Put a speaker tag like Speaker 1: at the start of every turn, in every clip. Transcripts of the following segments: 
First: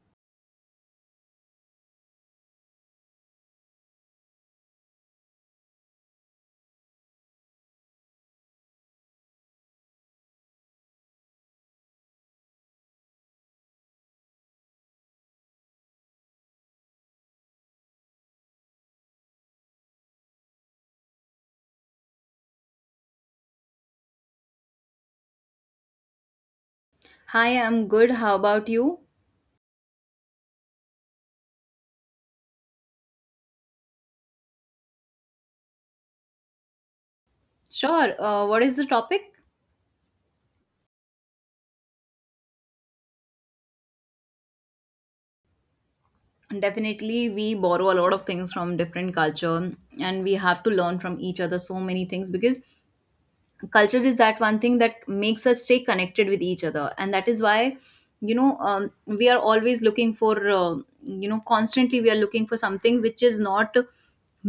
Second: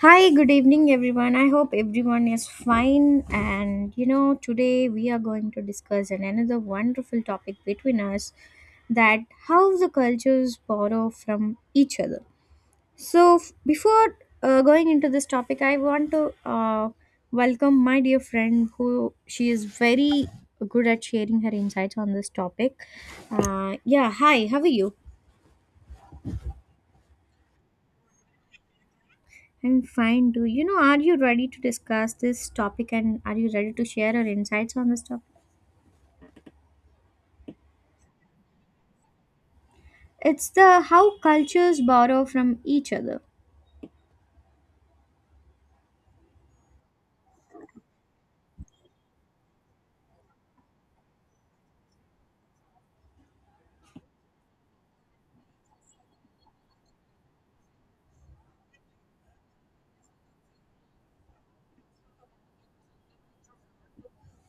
Speaker 1: Hi, good evening, everyone. I hope everyone is fine. And today we are going to discuss another wonderful topic between us, that how the cultures borrow from each other. So, before going into this topic, I want to welcome my dear friend who she is very good at sharing her insights on this topic. Yeah, hi, how are you?
Speaker 2: Hi, I'm good. How about you?
Speaker 1: I'm fine, do you know? Are you ready to discuss this topic and are you ready to share your insights on this topic?
Speaker 2: Sure. What is the topic?
Speaker 1: It's the how cultures borrow from each other.
Speaker 2: Definitely, we borrow a lot of things from different culture, and we have to learn from each other so many things because culture is that one thing that makes us stay connected with each other, and that is why we are always looking for constantly we are looking for something which is not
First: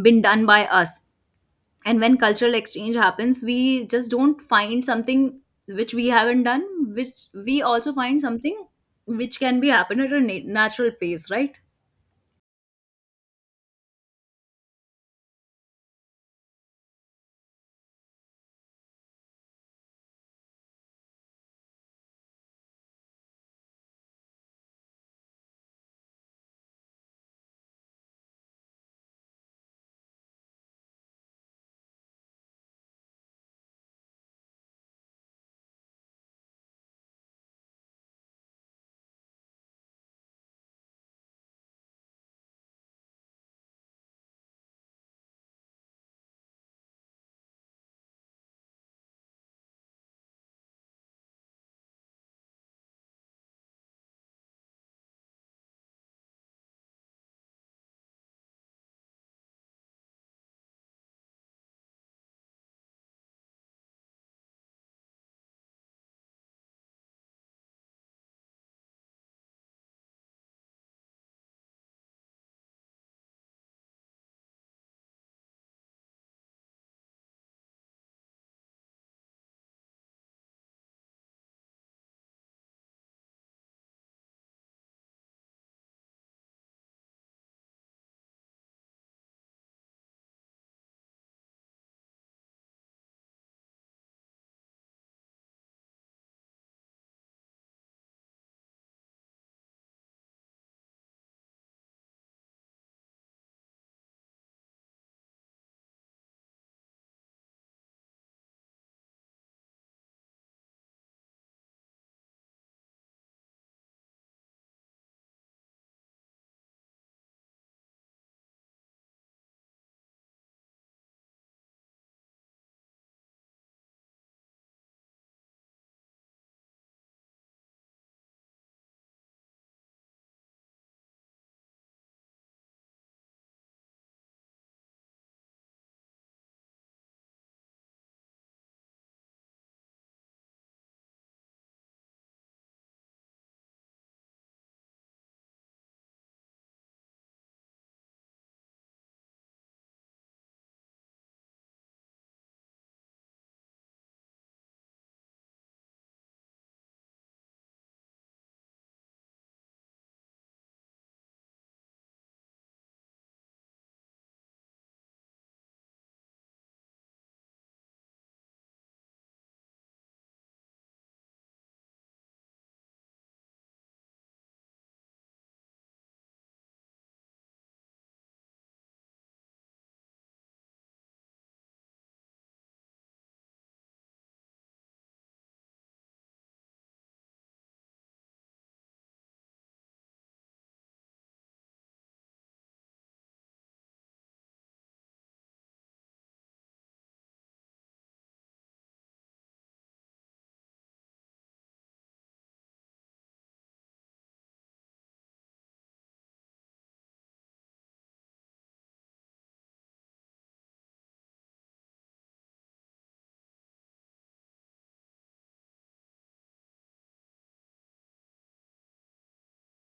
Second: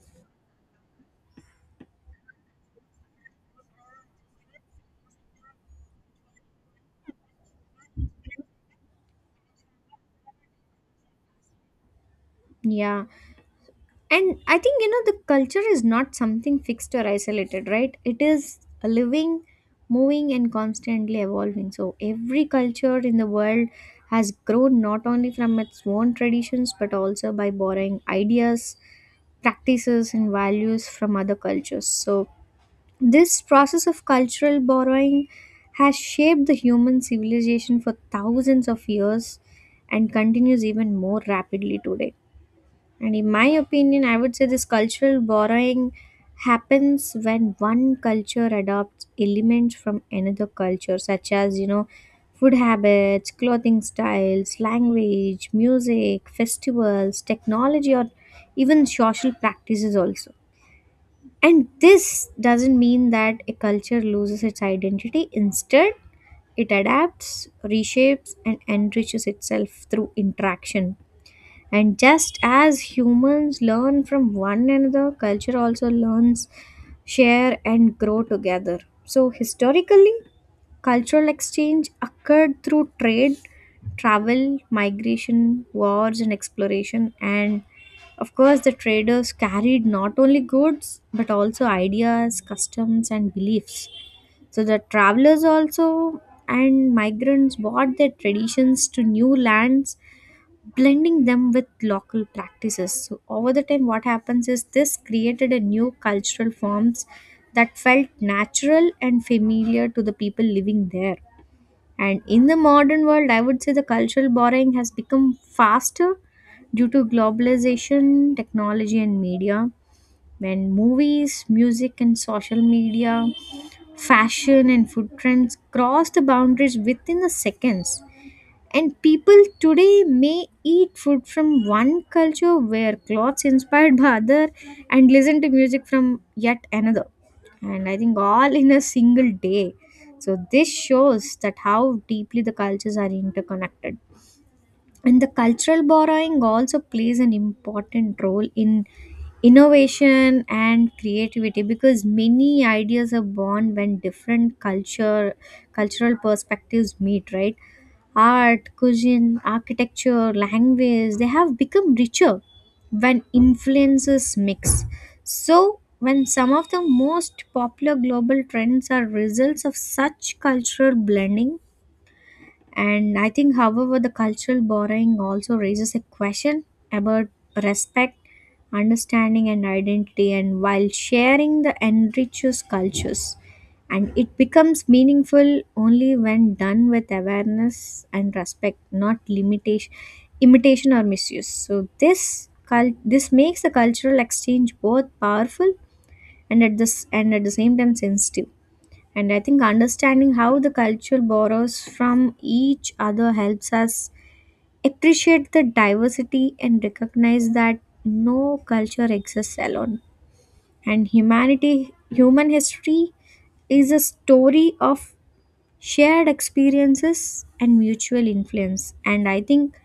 Speaker 2: been done by us, and when cultural exchange happens we just don't find something which we haven't done, which we also find something which can be happen at a natural pace, right?
Speaker 1: Yeah. And I think, you know, the culture is not something fixed or isolated, right? It is a living, moving, and constantly evolving. So every culture in the world has grown not only from its own traditions but also by borrowing ideas, practices, and values from other cultures. So, this process of cultural borrowing has shaped the human civilization for thousands of years and continues even more rapidly today. And in my opinion, I would say this cultural borrowing happens when one culture adopts elements from another culture, such as, you know, food habits, clothing styles, language, music, festivals, technology, or even social practices also, and this doesn't mean that a culture loses its identity. Instead, it adapts, reshapes, and enriches itself through interaction. And just as humans learn from one another, culture also learns, share, and grow together. So, historically, cultural exchange occurred through trade, travel, migration, wars, and exploration. And of course, the traders carried not only goods but also ideas, customs, and beliefs. So the travelers also and migrants brought their traditions to new lands, blending them with local practices. So over the time, what happens is this created a new cultural forms that felt natural and familiar to the people living there. And in the modern world, I would say the cultural borrowing has become faster due to globalization, technology, and media. When movies, music, and social media, fashion, and food trends cross the boundaries within the seconds, and people today may eat food from one culture, wear clothes inspired by other, and listen to music from yet another. And I think all in a single day. So this shows that how deeply the cultures are interconnected. And the cultural borrowing also plays an important role in innovation and creativity because many ideas are born when different culture cultural perspectives meet, right? Art, cuisine, architecture, language, they have become richer when influences mix. So when some of the most popular global trends are results of such cultural blending, and I think, however, the cultural borrowing also raises a question about respect, understanding, and identity. And while sharing the enriches cultures, and it becomes meaningful only when done with awareness and respect, not limitation, imitation or misuse. So this makes the cultural exchange both powerful and at this and at the same time sensitive. And I think understanding how the culture borrows from each other helps us appreciate the diversity and recognize that no culture exists alone. And humanity, human history is a story of shared experiences and mutual influence. And I think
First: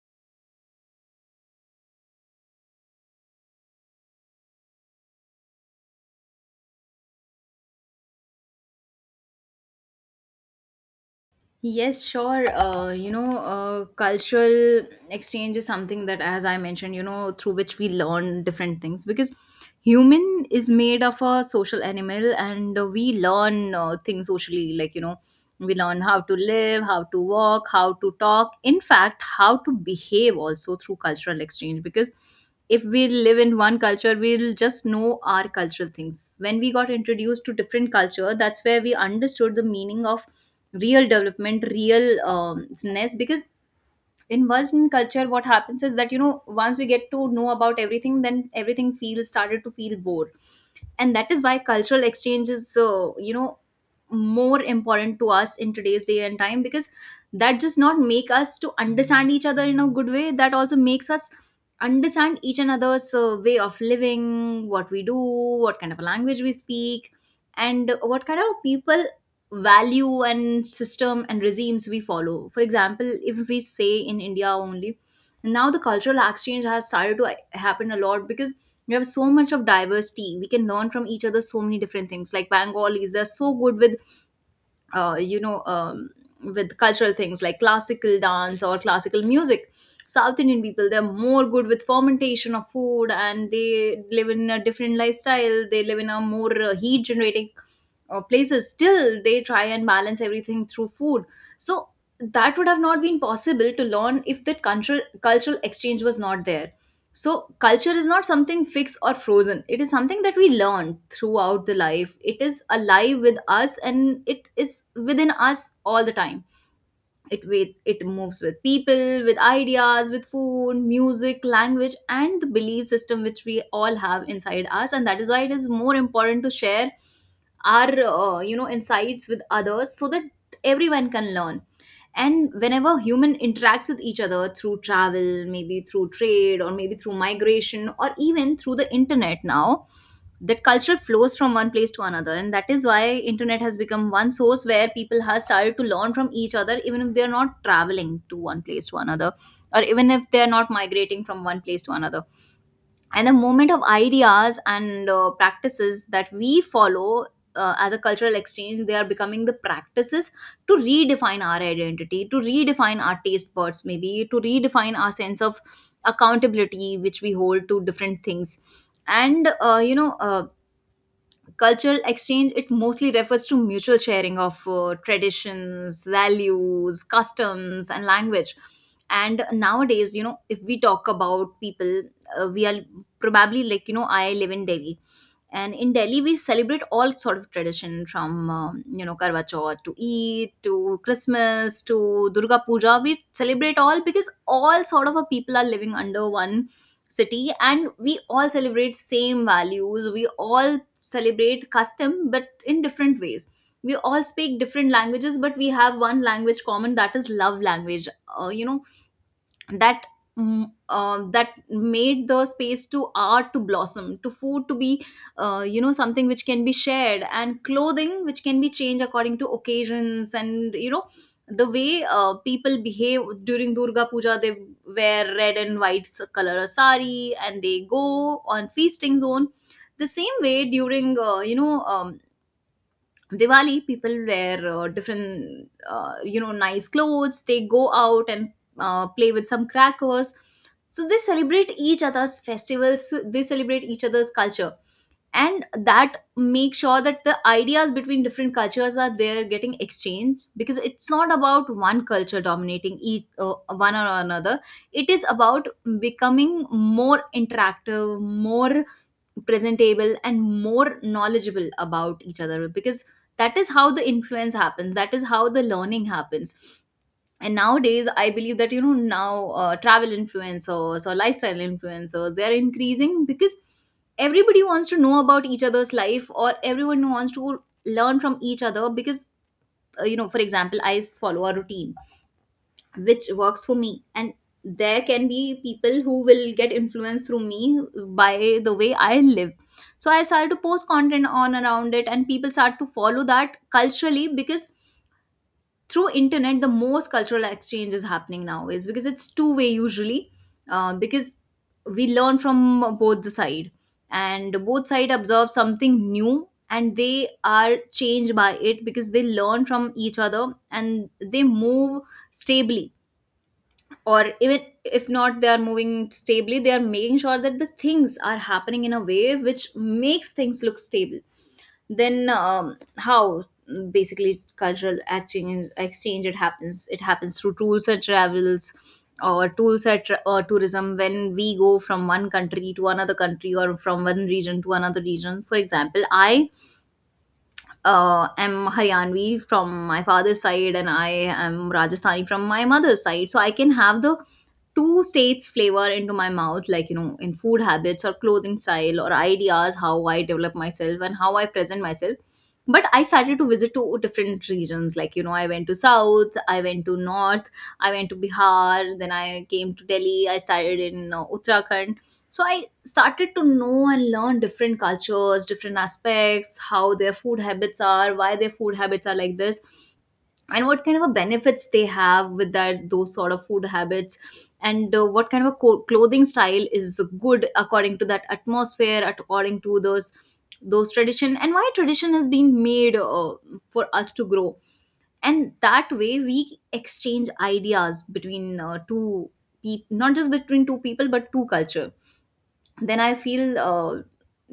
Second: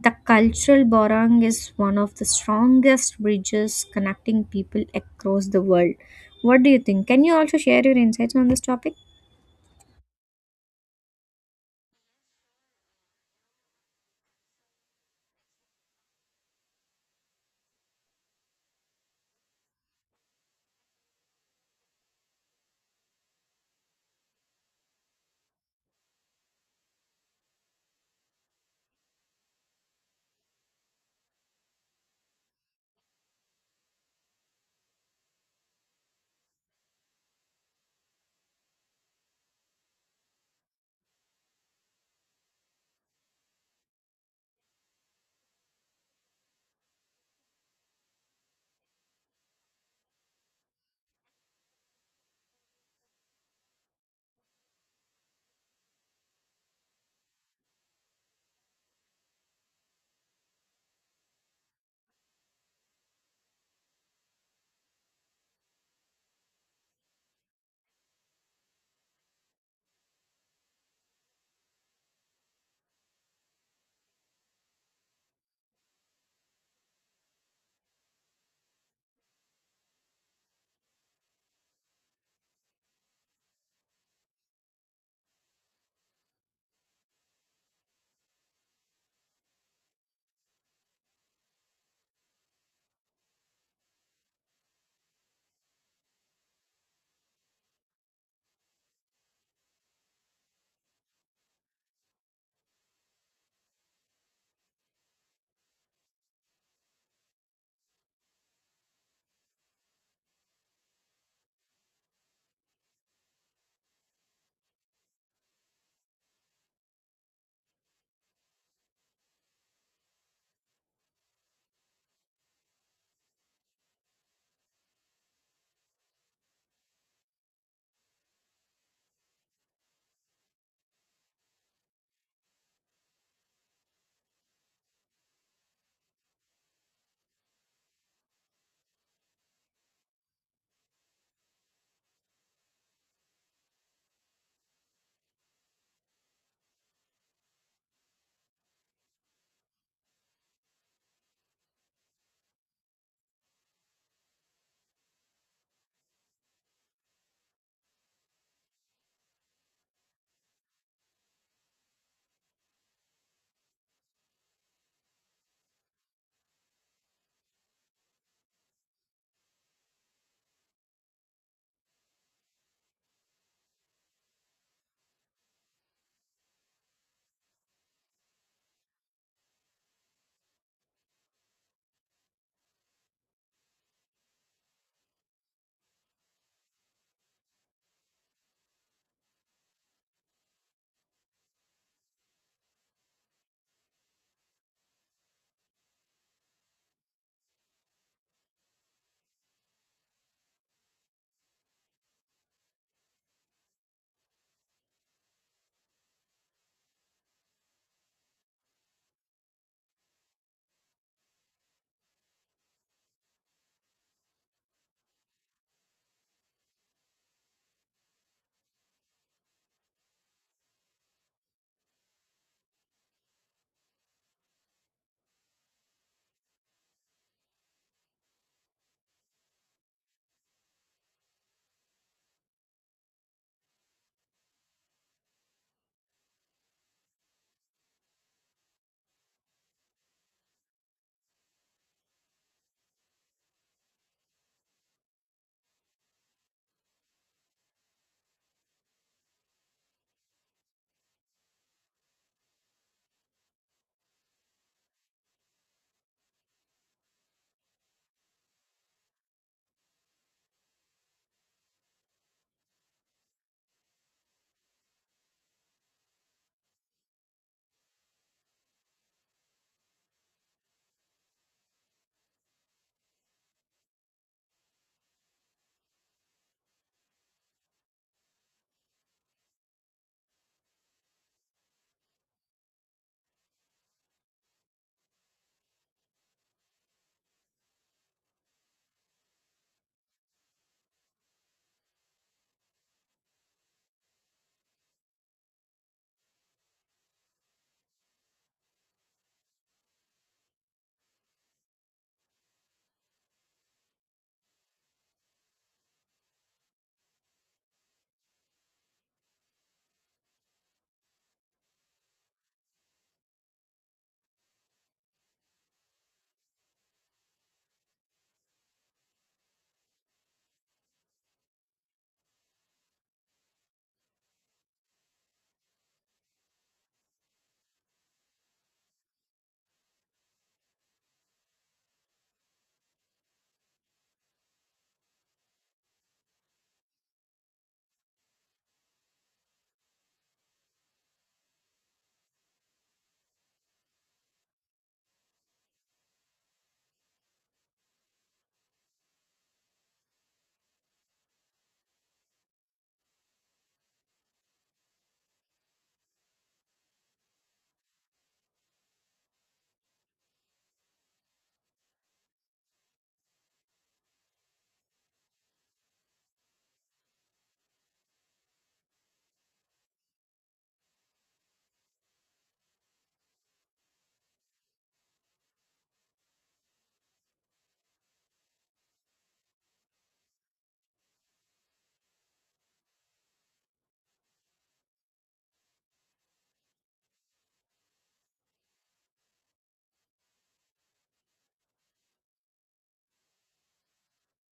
Speaker 1: the cultural borrowing is one of the strongest bridges connecting people across the world. What do you think? Can you also share your insights on this topic?
Speaker 2: Yes, sure. Cultural exchange is something that, as I mentioned, you know, through which we learn different things because human is made of a social animal and we learn things socially. Like, you know, we learn how to live, how to walk, how to talk, in fact, how to behave also through cultural exchange because if we live in one culture we'll just know our cultural things. When we got introduced to different culture, that's where we understood the meaning of real development, real ness, because in Western culture what happens is that you know once we get to know about everything, then everything feels started to feel bored, and that is why cultural exchange is you know more important to us in today's day and time because that does not make us to understand each other in a good way, that also makes us understand each another's way of living, what we do, what kind of a language we speak, and what kind of people value and system and regimes we follow. For example, if we say in India only, now the cultural exchange has started to happen a lot because we have so much of diversity. We can learn from each other so many different things, like Bengalis, they're so good with uh, you know, um, with cultural things like classical dance or classical music. South Indian people, they're more good with fermentation of food and they live in a different lifestyle. They live in a more heat generating places. Still, they try and balance everything through food. So, that would have not been possible to learn if that cultural exchange was not there. So, culture is not something fixed or frozen. It is something that we learn throughout the life. It is alive with us and it is within us all the time. It with it moves with people, with ideas, with food, music, language, and the belief system which we all have inside us, and that is why it is more important to share our insights with others so that everyone can learn. And whenever human interacts with each other through travel, maybe through trade or maybe through migration or even through the internet now, that culture flows from one place to another, and that is why internet has become one source where people have started to learn from each other even if they are not traveling to one place to another, or even if they are not migrating from one place to another. And the movement of ideas and practices that we follow as a cultural exchange, they are becoming the practices to redefine our identity, to redefine our taste buds, maybe to redefine our sense of accountability which we hold to different things. And cultural exchange, it mostly refers to mutual sharing of traditions, values, customs and language. And nowadays, you know, if we talk about people, we are probably like you know I live in Delhi, and in Delhi we celebrate all sort of tradition, from you know Karwa Chauth to Eid to Christmas to Durga Puja. We celebrate all because all sort of a people are living under one city, and we all celebrate same values, we all celebrate custom but in different ways. We all speak different languages but we have one language common, that is love language. uh, you know that that made the space to art to blossom, to food to be you know something which can be shared, and clothing which can be changed according to occasions. And you know, the way people behave during Durga Puja, they wear red and white color of sari and they go on feasting zone. The same way during Diwali, people wear different, nice clothes. They go out and play with some crackers. So they celebrate each other's festivals. They celebrate each other's culture, and that makes sure that the ideas between different cultures are there getting exchanged, because it's not about one culture dominating each one or another. It is about becoming more interactive, more presentable and more knowledgeable about each other, because that is how the influence happens, that is how the learning happens. And nowadays I believe that you know now travel influencers or lifestyle influencers, they are increasing because everybody wants to know about each other's life, or everyone wants to learn from each other. Because you know, for example, I follow a routine which works for me, and there can be people who will get influenced through me, by the way I live. So I started to post content on around it and people start to follow that culturally, because through internet the most cultural exchange is happening nowadays, because it's two-way usually, because we learn from both the side, and both side observe something new and they are changed by it because they learn from each other and they move stably. Or even if not, they are moving stably, they are making sure that the things are happening in a way which makes things look stable. Then how basically cultural exchange, it happens, it happens through tools and travels, or tourism, when we go from one country to another country, or from one region to another region. For example, I am Haryanvi from my father's side, and I am Rajasthani from my mother's side. So I can have the two states flavor into my mouth, like you know, in food habits or clothing style or ideas, how I develop myself and how I present myself. But I started to visit to different regions, like you know, I went to South, I went to North, I went to Bihar, then I came to Delhi, I started in Uttarakhand. So I started to know and learn different cultures, different aspects, how their food habits are, why their food habits are like this, and what kind of a benefits they have with that those sort of food habits, and what kind of a clothing style is good according to that atmosphere, according to those tradition, and why tradition has been made for us to grow. And that way, we exchange ideas between two people, not just between two people, but two culture. Then I feel uh,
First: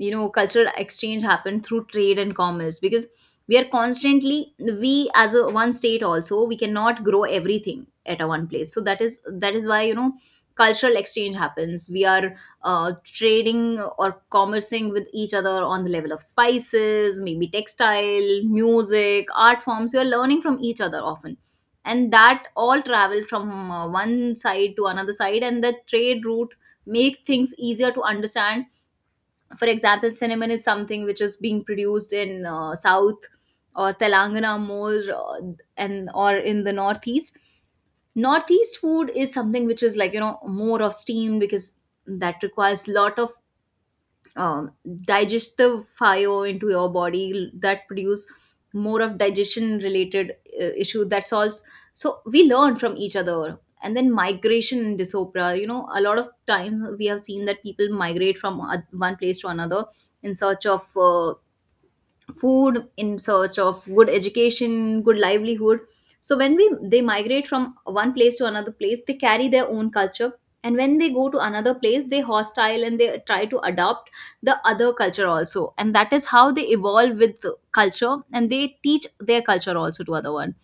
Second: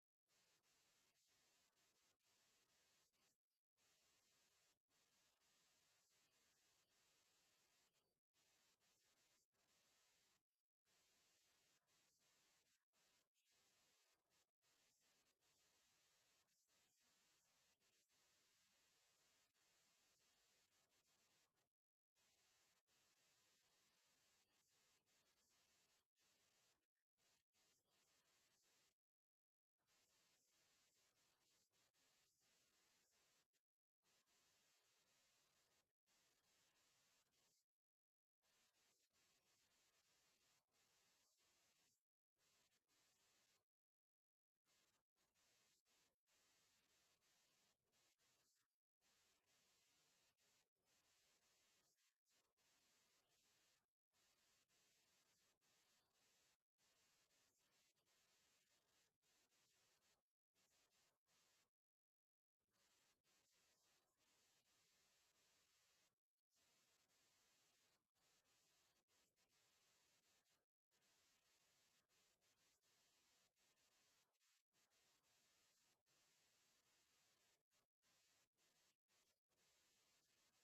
Speaker 2: you know cultural exchange happened through trade and commerce, because we are constantly, we as a one state also, we cannot grow everything at a one place. So that is, that is why you know cultural exchange happens. We are trading or commercing with each other on the level of spices, maybe textile, music, art forms, you are learning from each other often, and that all travel from one side to another side, and the trade route make things easier to understand. For example, cinnamon is something which is being produced in South or Telangana more, and or in the Northeast. Northeast food is something which is like more of steam because that requires lot of um, digestive fire into your body that produce more of digestion related issue that solves. So we learn from each other, and then migration in disopra. A lot of times we have seen that people migrate from one place to another in search of food, in search of good education, good livelihood. So when we they migrate from one place to another place, they carry their own culture, and when they go to another place, they hostile and they try to adopt the other culture also, and that is how they evolve with the culture and they teach their culture also to other one.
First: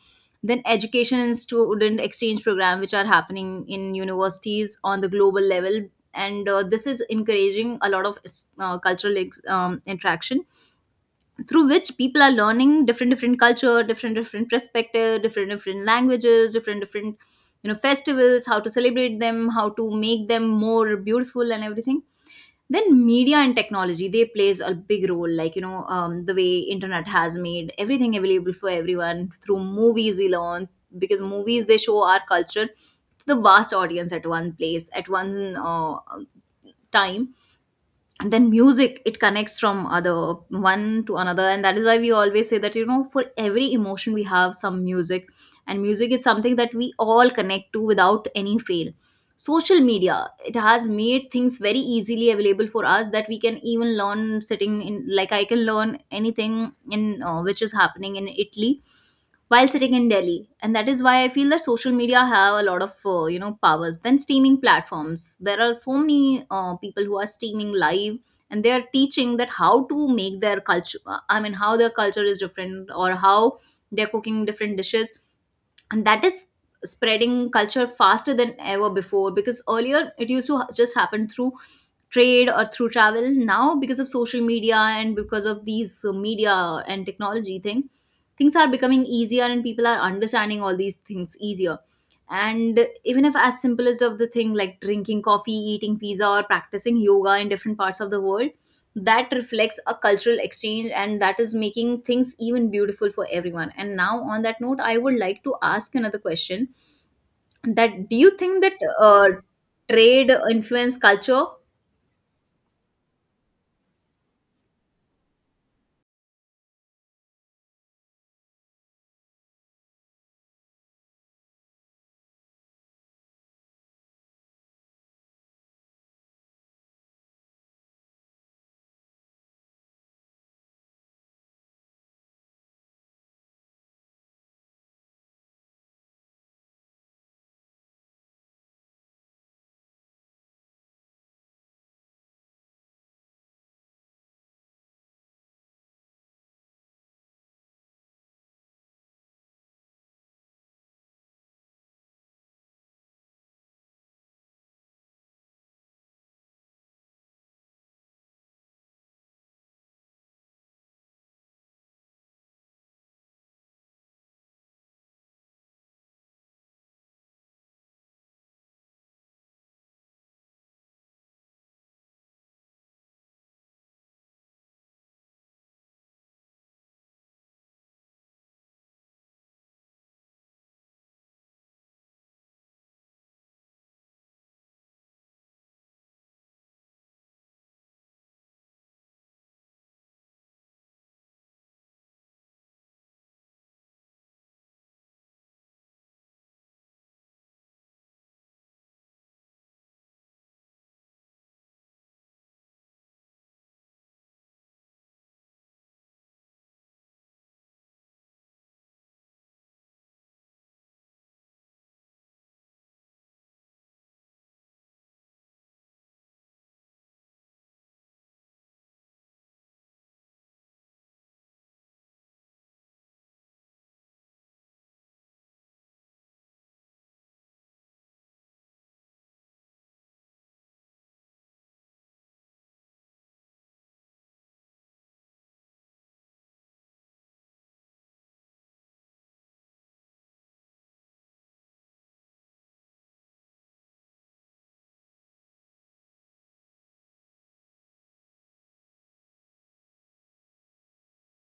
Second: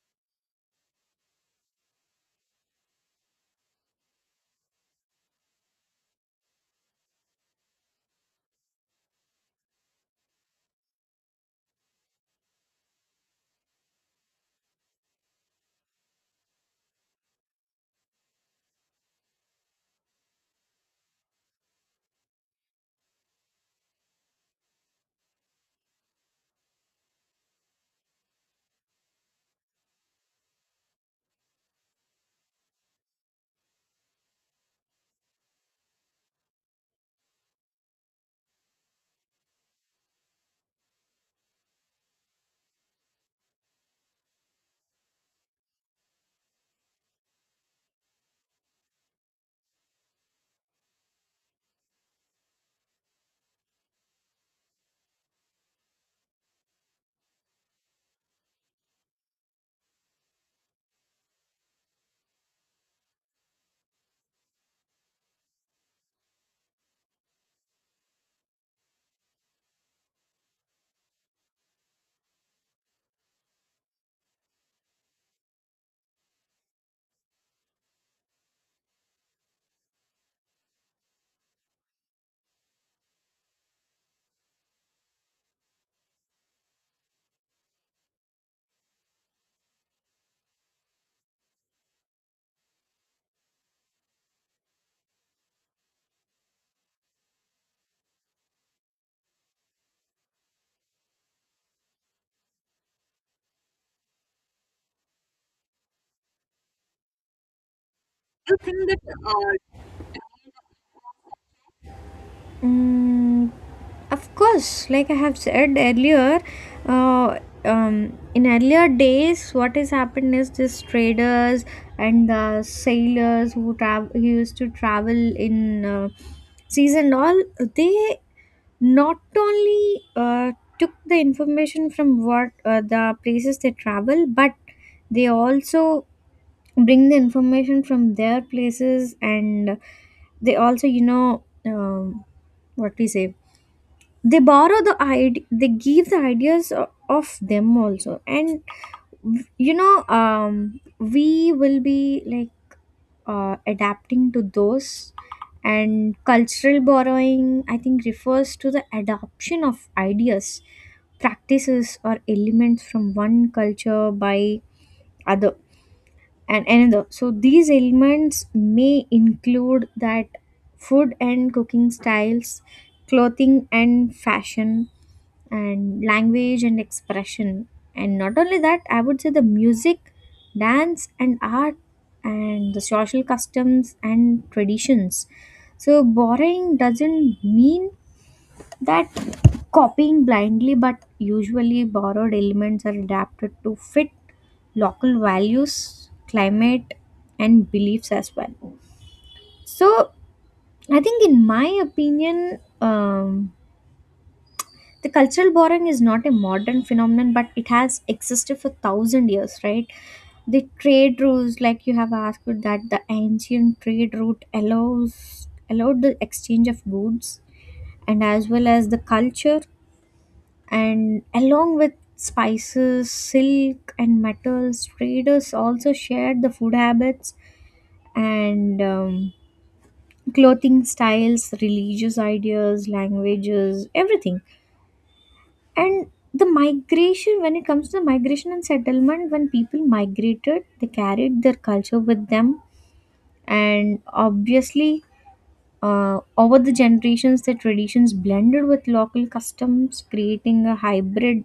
Speaker 2: Then education and student exchange program which are happening in universities on the global level, and this is encouraging a lot of interaction through which people are learning different different culture, different different perspective, different different languages, different different, festivals, how to celebrate them, how to make them more beautiful and everything. Then media and technology, they plays a big role, like the way internet has made everything available for everyone. Through movies we learn, because movies they show our culture to the vast audience at one place at one time. And then music, it connects from other one to another, and that is why we always say that for every emotion we have some music, and music is something that we all connect to without any fail. Social media, it has made things very easily available for us that we can even learn sitting in, like I can learn anything in which is happening in Italy while sitting in Delhi. And that is why I feel that social media have a lot of powers. Then streaming platforms. There are so many people who are streaming live and they are teaching that how to make their culture. I mean, how their culture is different, or how they're cooking different dishes. And that is spreading culture faster than ever before, because earlier it used to just happen through trade or through travel. Now because of social media and because of these media and technology thing, things are becoming easier and people are understanding all these things easier. And even if as simple as of the thing like drinking coffee, eating pizza, or practicing yoga in different parts of the world, that reflects a cultural exchange, and that is making things even beautiful for everyone. And now on that note, I would like to ask another question: that do you think that uh, trade influence culture?
Speaker 1: Mm, of course, like I have said earlier, in earlier days, what has happened is these traders and the sailors who travel who used to travel in seas and all, they not only took the information from what the places they travel, but they also bring the information from their places, and they also, what we say they borrow the idea, they give the ideas of them also. And we will be like adapting to those. And cultural borrowing, I think, refers to the adoption of ideas, practices or elements from one culture by other and another. So these elements may include that food and cooking styles, clothing and fashion, and language and expression. And not only that, I would say the music, dance, and art, and the social customs and traditions. So, borrowing doesn't mean that copying blindly, but usually borrowed elements are adapted to fit local values, climate, and beliefs as well. So, I think, in my opinion, the cultural borrowing is not a modern phenomenon but it has existed for thousand years, right? The trade routes, like you have asked, that the ancient trade route allows allowed the exchange of goods and as well as the culture. And along with spices, silk and metals, traders also shared the food habits and clothing styles, religious ideas, languages, everything. And the migration, when it comes to the migration and settlement, when people migrated, they carried their culture with them. And obviously, over the generations, the traditions blended with local customs, creating a hybrid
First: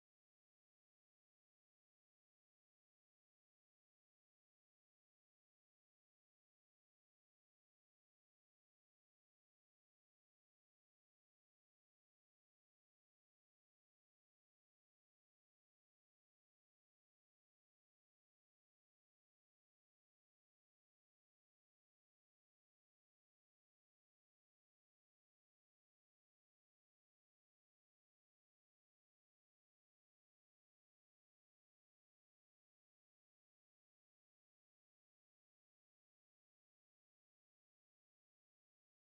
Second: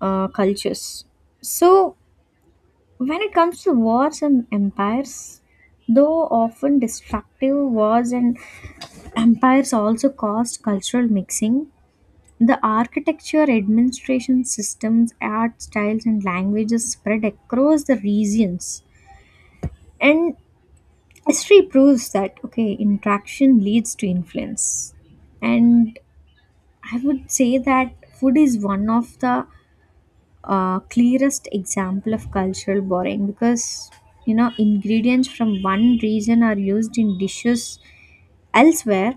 Speaker 1: cultures. So, when it comes to wars and empires, though often destructive, wars and empires also caused cultural mixing. The architecture, administration systems, art styles, and languages spread across the regions. And history proves that, okay, interaction leads to influence. And I would say that food is one of the clearest example of cultural borrowing because, you know, ingredients from one region are used in dishes elsewhere,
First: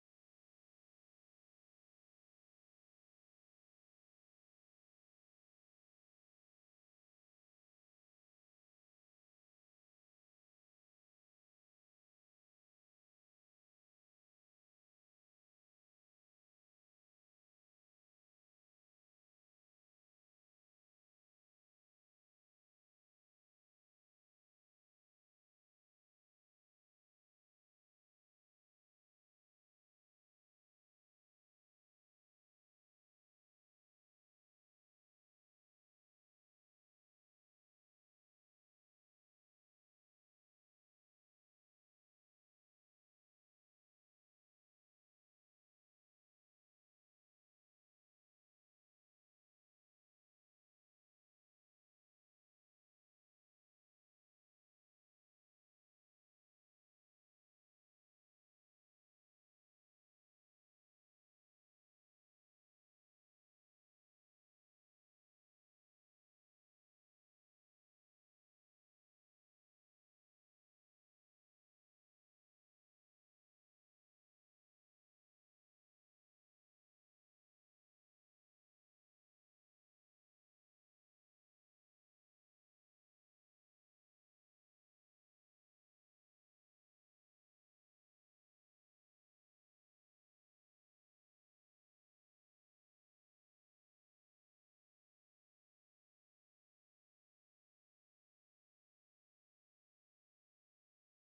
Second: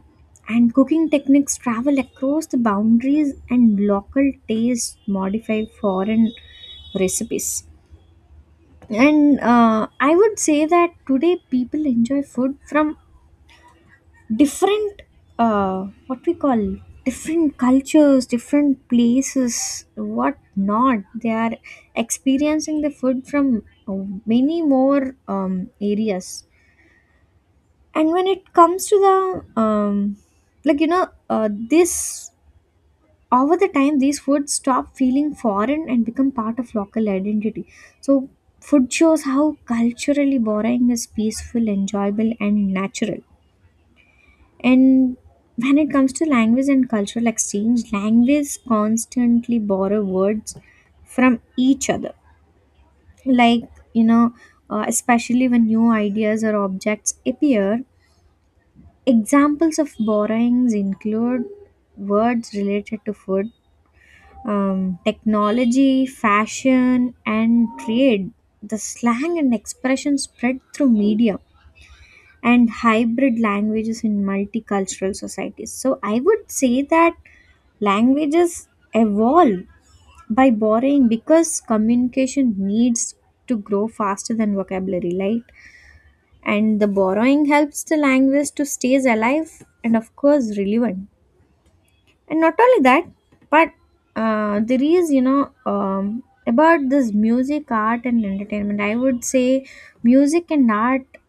Speaker 1: and cooking techniques travel across the boundaries, and local tastes modify foreign recipes. And I would say that today people enjoy food from different, what we call, different cultures, different places, what not. They are experiencing the food from uh, many more areas. And when it comes to the like this, over the time these foods stop feeling foreign and become part of local identity. So food shows how culturally borrowing is peaceful, enjoyable and natural. And when it comes to language and cultural exchange, language constantly borrow words from each other, like you know, especially when new ideas or objects appear. Examples of borrowings include words related to food, technology, fashion, and trade, the slang and expression spread through media, and hybrid languages in multicultural societies. So I would say that languages evolve by borrowing because communication needs to grow faster than vocabulary, right? And the borrowing helps the language to stays alive and of course relevant. And not only that, but there is, about this music, art and entertainment, I would say music and art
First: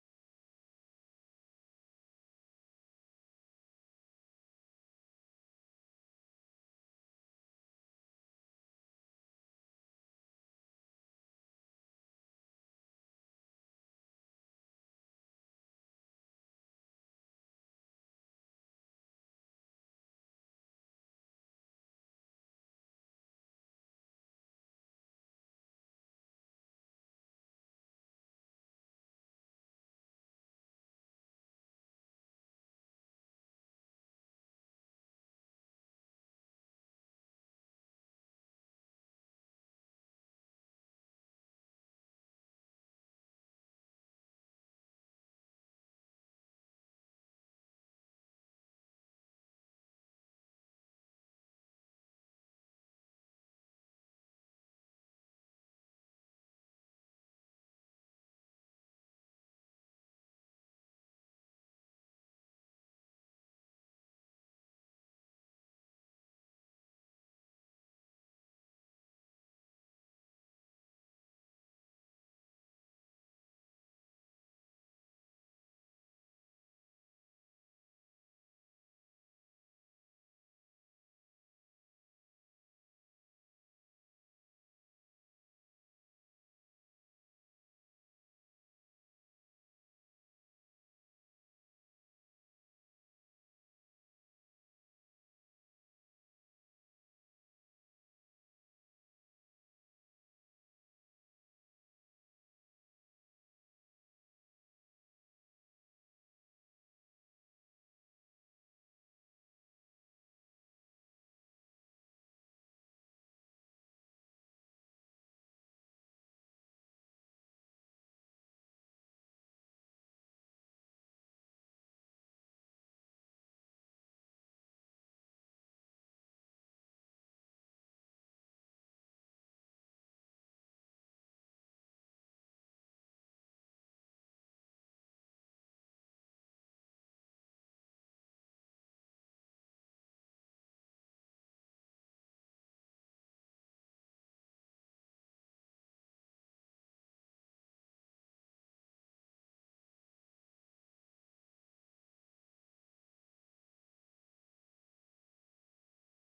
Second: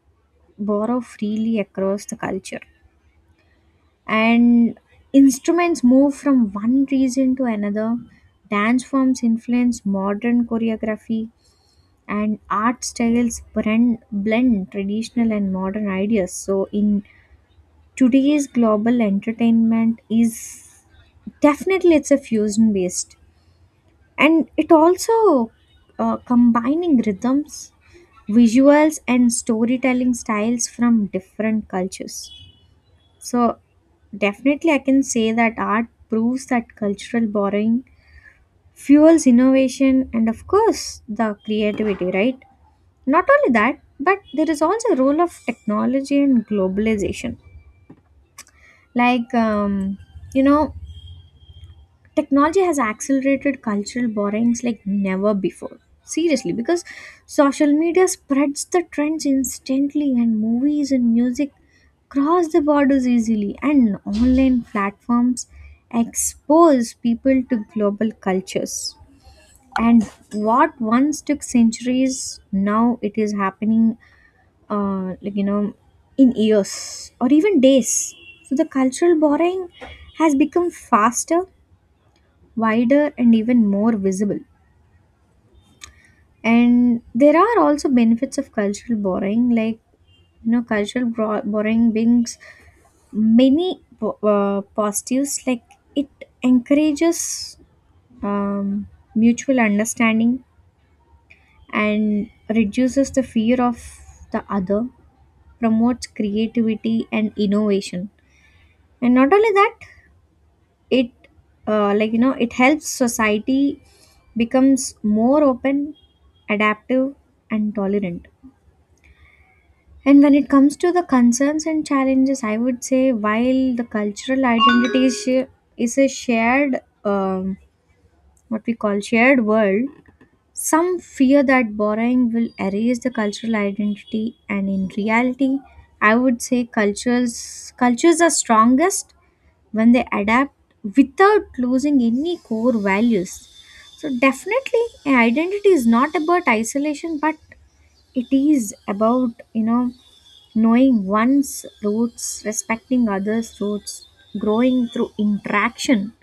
Speaker 1: borrow freely across the culture, and instruments move from one region to another, dance forms influence modern choreography, and art styles blend traditional and modern ideas. So in today's global entertainment is, definitely it's a fusion based, and it also combining rhythms, visuals and storytelling styles from different cultures. So definitely I can say that art proves that cultural borrowing fuels innovation and of course the creativity, right? Not only that, but there is also a role of technology and globalization, like you know technology has accelerated cultural borrowings like never before, seriously, because social media spreads the trends instantly, and movies and music cross the borders easily, and online platforms expose people to global cultures. And what once took centuries now it is happening, like you know, in years or even days. So the cultural borrowing has become faster, wider and even more visible. And there are also benefits of cultural borrowing, like you know, borrowing brings many positives. Like it encourages um, mutual understanding and reduces the fear of the other, promotes creativity and innovation. And not only that, it like you know, it helps society becomes more open, adaptive and tolerant. And when it comes to the concerns and challenges, I would say while the cultural identity is a shared what we call shared world, some fear that borrowing will erase the cultural identity, and in reality I would say cultures are strongest when they adapt without losing any core values. So, definitely, a identity is not about isolation, but it is about, you know, knowing one's roots, respecting others' roots, growing through interaction,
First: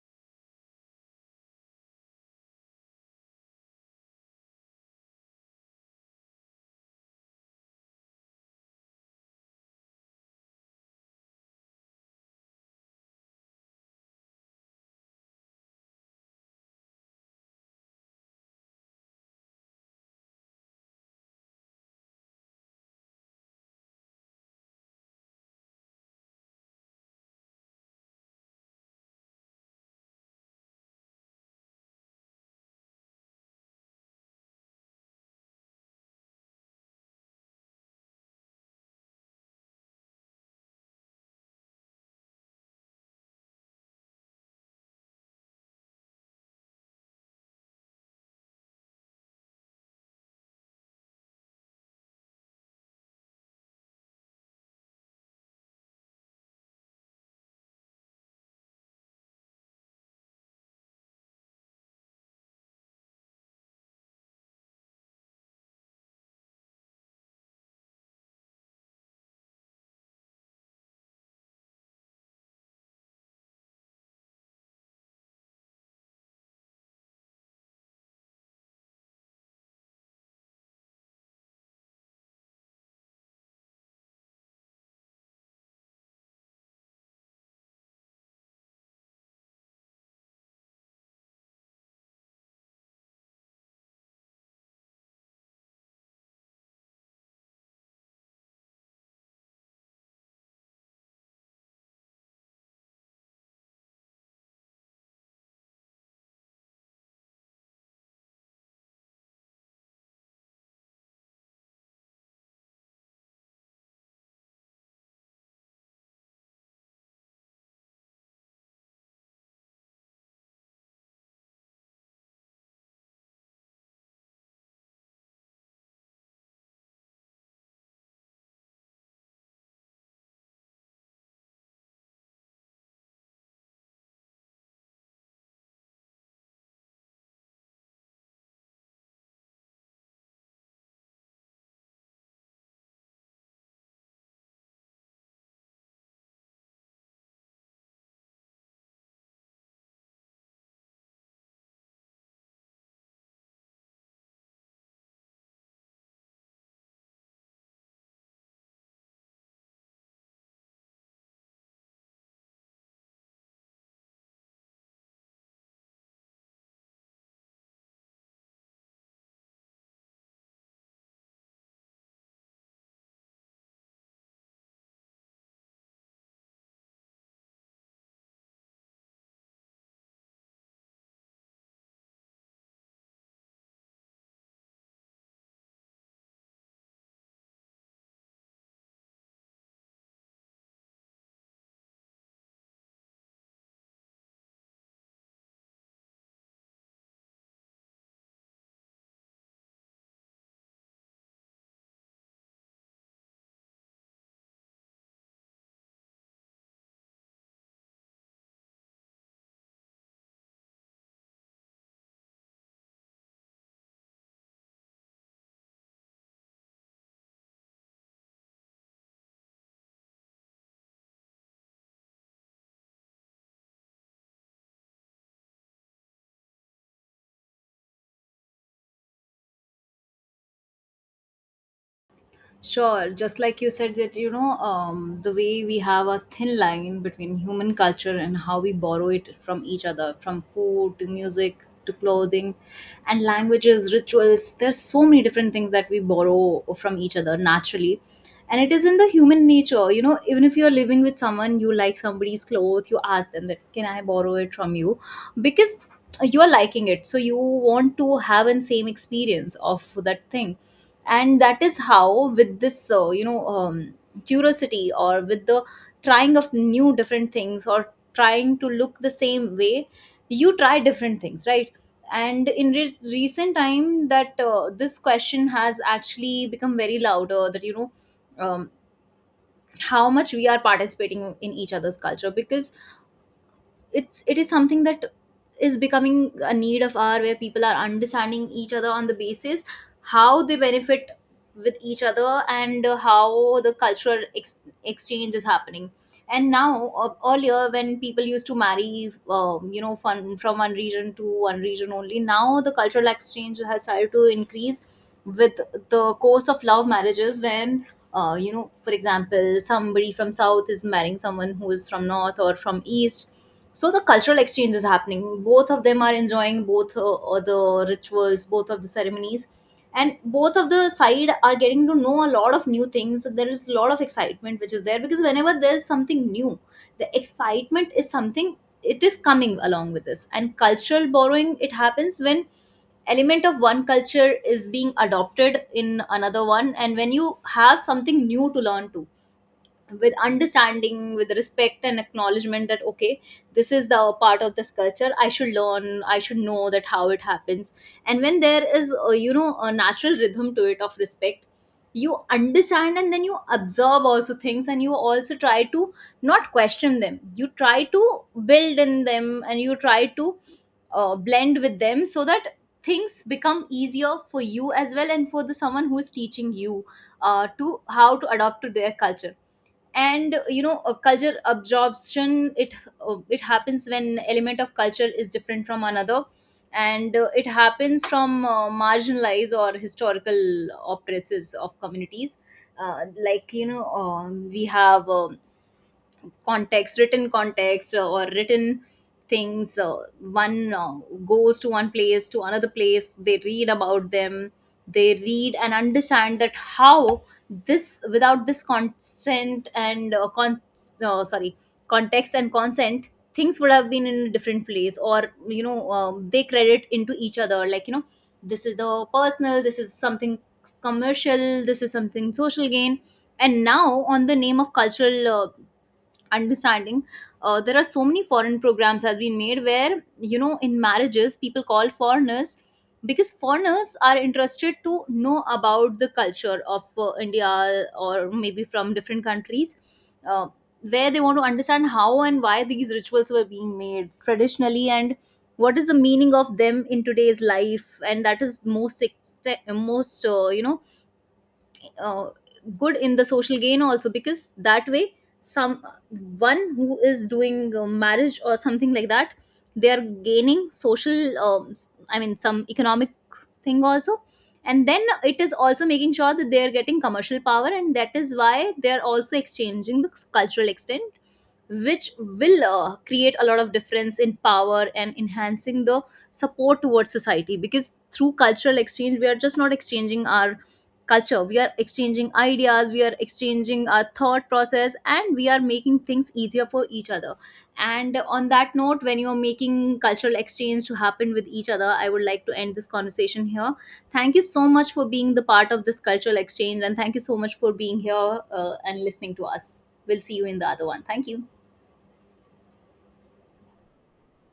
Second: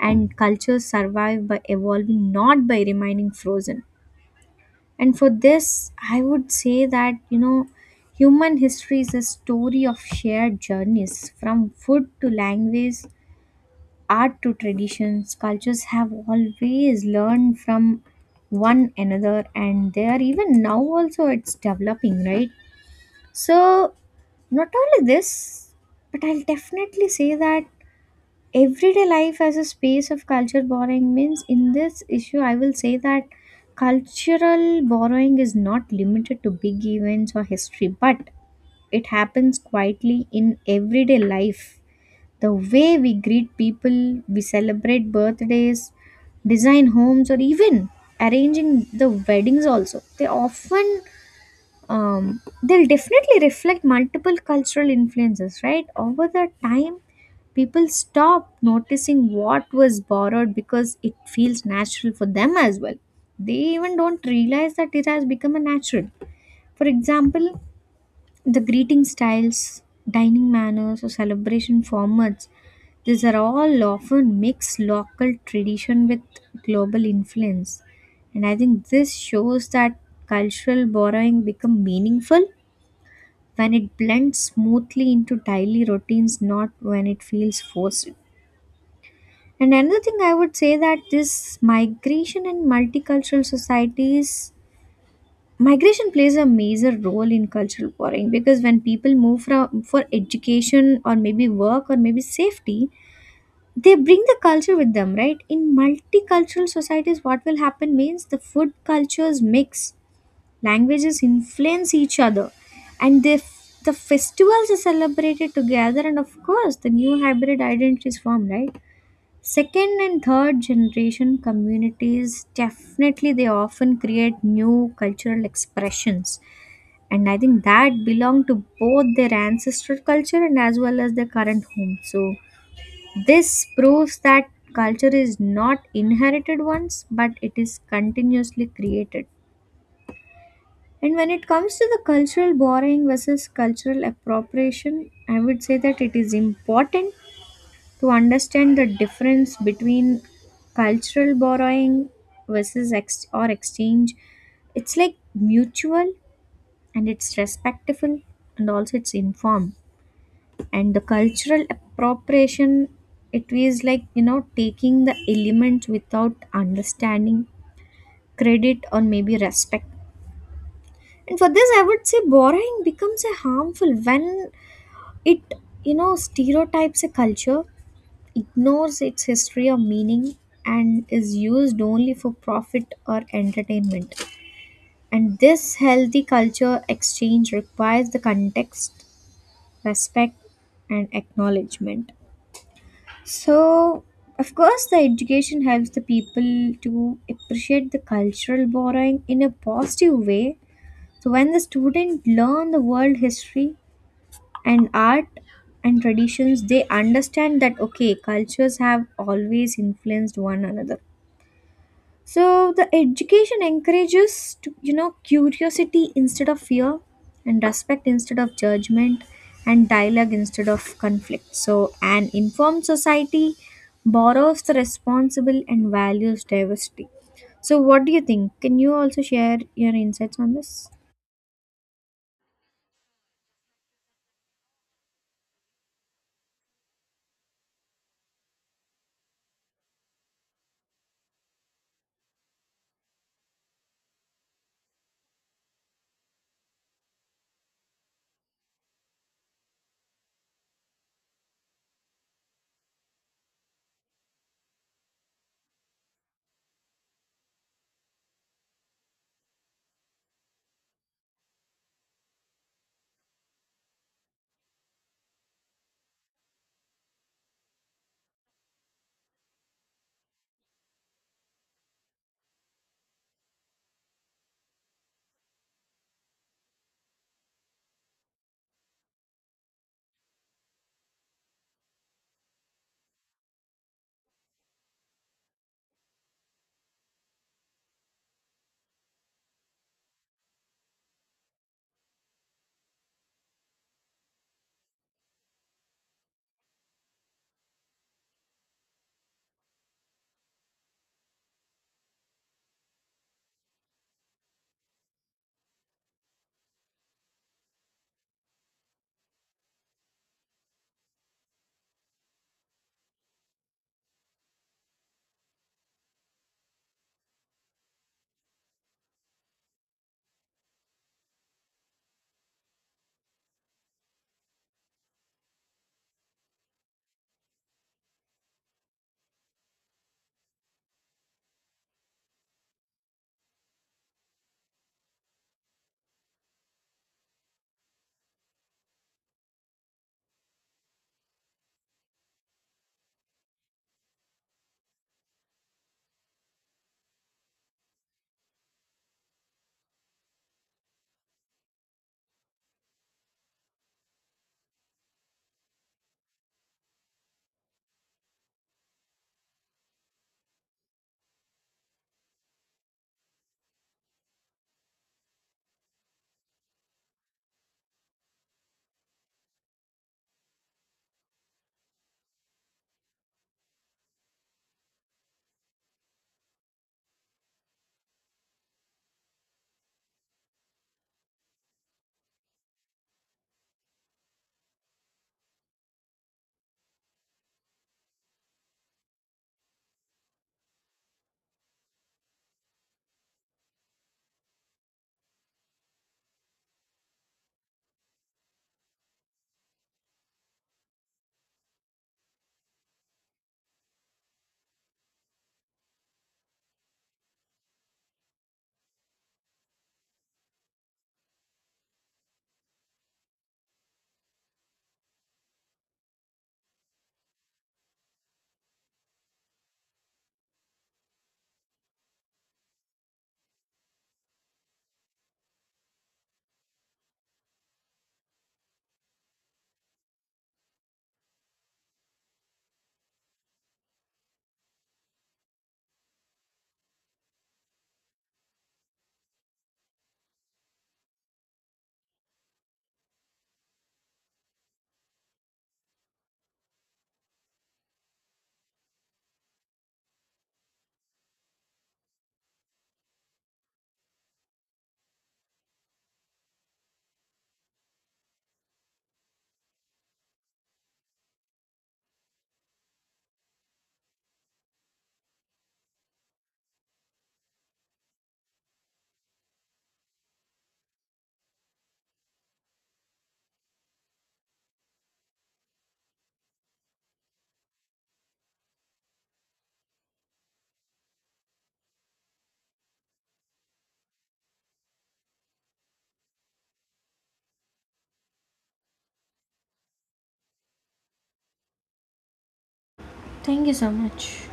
Speaker 1: and cultures survive by evolving, not by remaining frozen. And for this, I would say that, you know, human history is a story of shared journeys from food to language, art to traditions, cultures have always learned from one another, and they are even now also it's developing, right? So, not only this, but I'll definitely say that everyday life as a space of culture borrowing means in this issue, I will say that cultural borrowing is not limited to big events or history, but it happens quietly in everyday life. The way we greet people, we celebrate birthdays, design homes, or even arranging the weddings also. They often, they'll definitely reflect multiple cultural influences, right? Over the time, people stop noticing what was borrowed because it feels natural for them as well. They even don't realize that it has become a natural. For example, the greeting styles, dining manners, or celebration formats, these are all often mix local tradition with global influence. And I think this shows that cultural borrowing become meaningful when it blends smoothly into daily routines, not when it feels forced. And another thing I would say that this migration and multicultural societies, migration plays a major role in cultural warring because when people move from for education or maybe work or maybe safety, they bring the culture with them, right? In multicultural societies, what will happen means the food cultures mix, languages influence each other, and the festivals are celebrated together, and of course, the new hybrid identities form, right? Second and third generation communities definitely they often create new cultural expressions, and I think that belong to both their ancestral culture and as well as their current home. So this proves that culture is not inherited once but it is continuously created. And when it comes to the cultural borrowing versus cultural appropriation, I would say that it is important to understand the difference between cultural borrowing versus ex- or exchange. It's like mutual, and it's respectful, and also it's informed. And the cultural appropriation, it is like you know, taking the elements without understanding, credit or maybe respect. And for this I would say borrowing becomes a harmful when it, you know, stereotypes a culture, ignores its history or meaning, and is used only for profit or entertainment. And this healthy culture exchange requires the context, respect and acknowledgement. So, of course, the education helps the people to appreciate the cultural borrowing in a positive way. So, when the student learn the world history and art and traditions, they understand that, okay, cultures have always influenced one another. So the education encourages to, you know, curiosity instead of fear, and respect instead of judgment, and dialogue instead of conflict. So an informed society borrows the responsible and values diversity. So what do you think? Can you also share your insights on this?
Speaker 2: Sure, just like you said that the way we have a thin line between human culture and how we borrow it from each other, from food to music to clothing and languages, rituals. There's so many different things that we borrow from each other naturally, and it is in the human nature. You know, even if you're living with someone, you like somebody's clothes, you ask them that can I borrow it from you, because you are liking it, so you want to have an same experience of that thing. And that is how with this curiosity, or with the trying of new different things or trying to look the same way, you try different things, right? And in recent time that this question has actually become very louder, that um, how much we are participating in each other's culture, because it is something that is becoming a need of our, where people are understanding each other on the basis how they benefit with each other, and how the exchange is happening. And now earlier, when people used to marry, from one region to one region only, now the cultural exchange has started to increase with the course of love marriages. When for example somebody from south is marrying someone who is from north or from east, so the cultural exchange is happening, both of them are enjoying both the rituals, both of the ceremonies, and both of the side are getting to know a lot of new things. There is a lot of excitement which is there, because whenever there's something new, the excitement is something, it is coming along with this. And cultural borrowing, it happens when element of one culture is being adopted in another one, and when you have something new to learn to, with understanding, with respect and acknowledgement, that okay, this is the part of this culture, I should learn, I should know that how it happens. And when there is a, a natural rhythm to it of respect, you understand, and then you observe also things, and you also try to not question them, you try to build in them, and you try to blend with them, so that things become easier for you as well, and for the someone who is teaching you to how to adopt to their culture. And a culture absorption, it it happens when element of culture is different from another, and it happens from marginalized or historical oppressors of communities. Uh, like you know We have context, written context, or written things. One goes to one place to another place, they read about them, they read and understand that how this, without this consent and sorry, context and consent, things would have been in a different place. Or they credit into each other, like this is the personal, this is something commercial, this is something social gain. And now on the name of cultural understanding, there are so many foreign programs has been made, where in marriages people call foreigners, because foreigners are interested to know about the culture of India, or maybe from different countries, uh, where they want to understand how and why these rituals were being made traditionally, and what is the meaning of them in today's life. And that is most most uh, good in the social gain also, because that way some one who is doing marriage or something like that, they are gaining social, I mean some economic thing also. And then it is also making sure that they are getting commercial power, and that is why they are also exchanging the cultural extent, which will create a lot of difference in power and enhancing the support towards society. Because through cultural exchange, we are just not exchanging our culture, we are exchanging ideas, we are exchanging our thought process, and we are making things easier for each other. And on that note, when you are making cultural exchange to happen with each other, I would like to end this conversation here. Thank you so much for being the part of this cultural exchange, and thank you so much for being here and listening to us. We'll see you in the other one. Thank you.
Speaker 1: Thank you so much.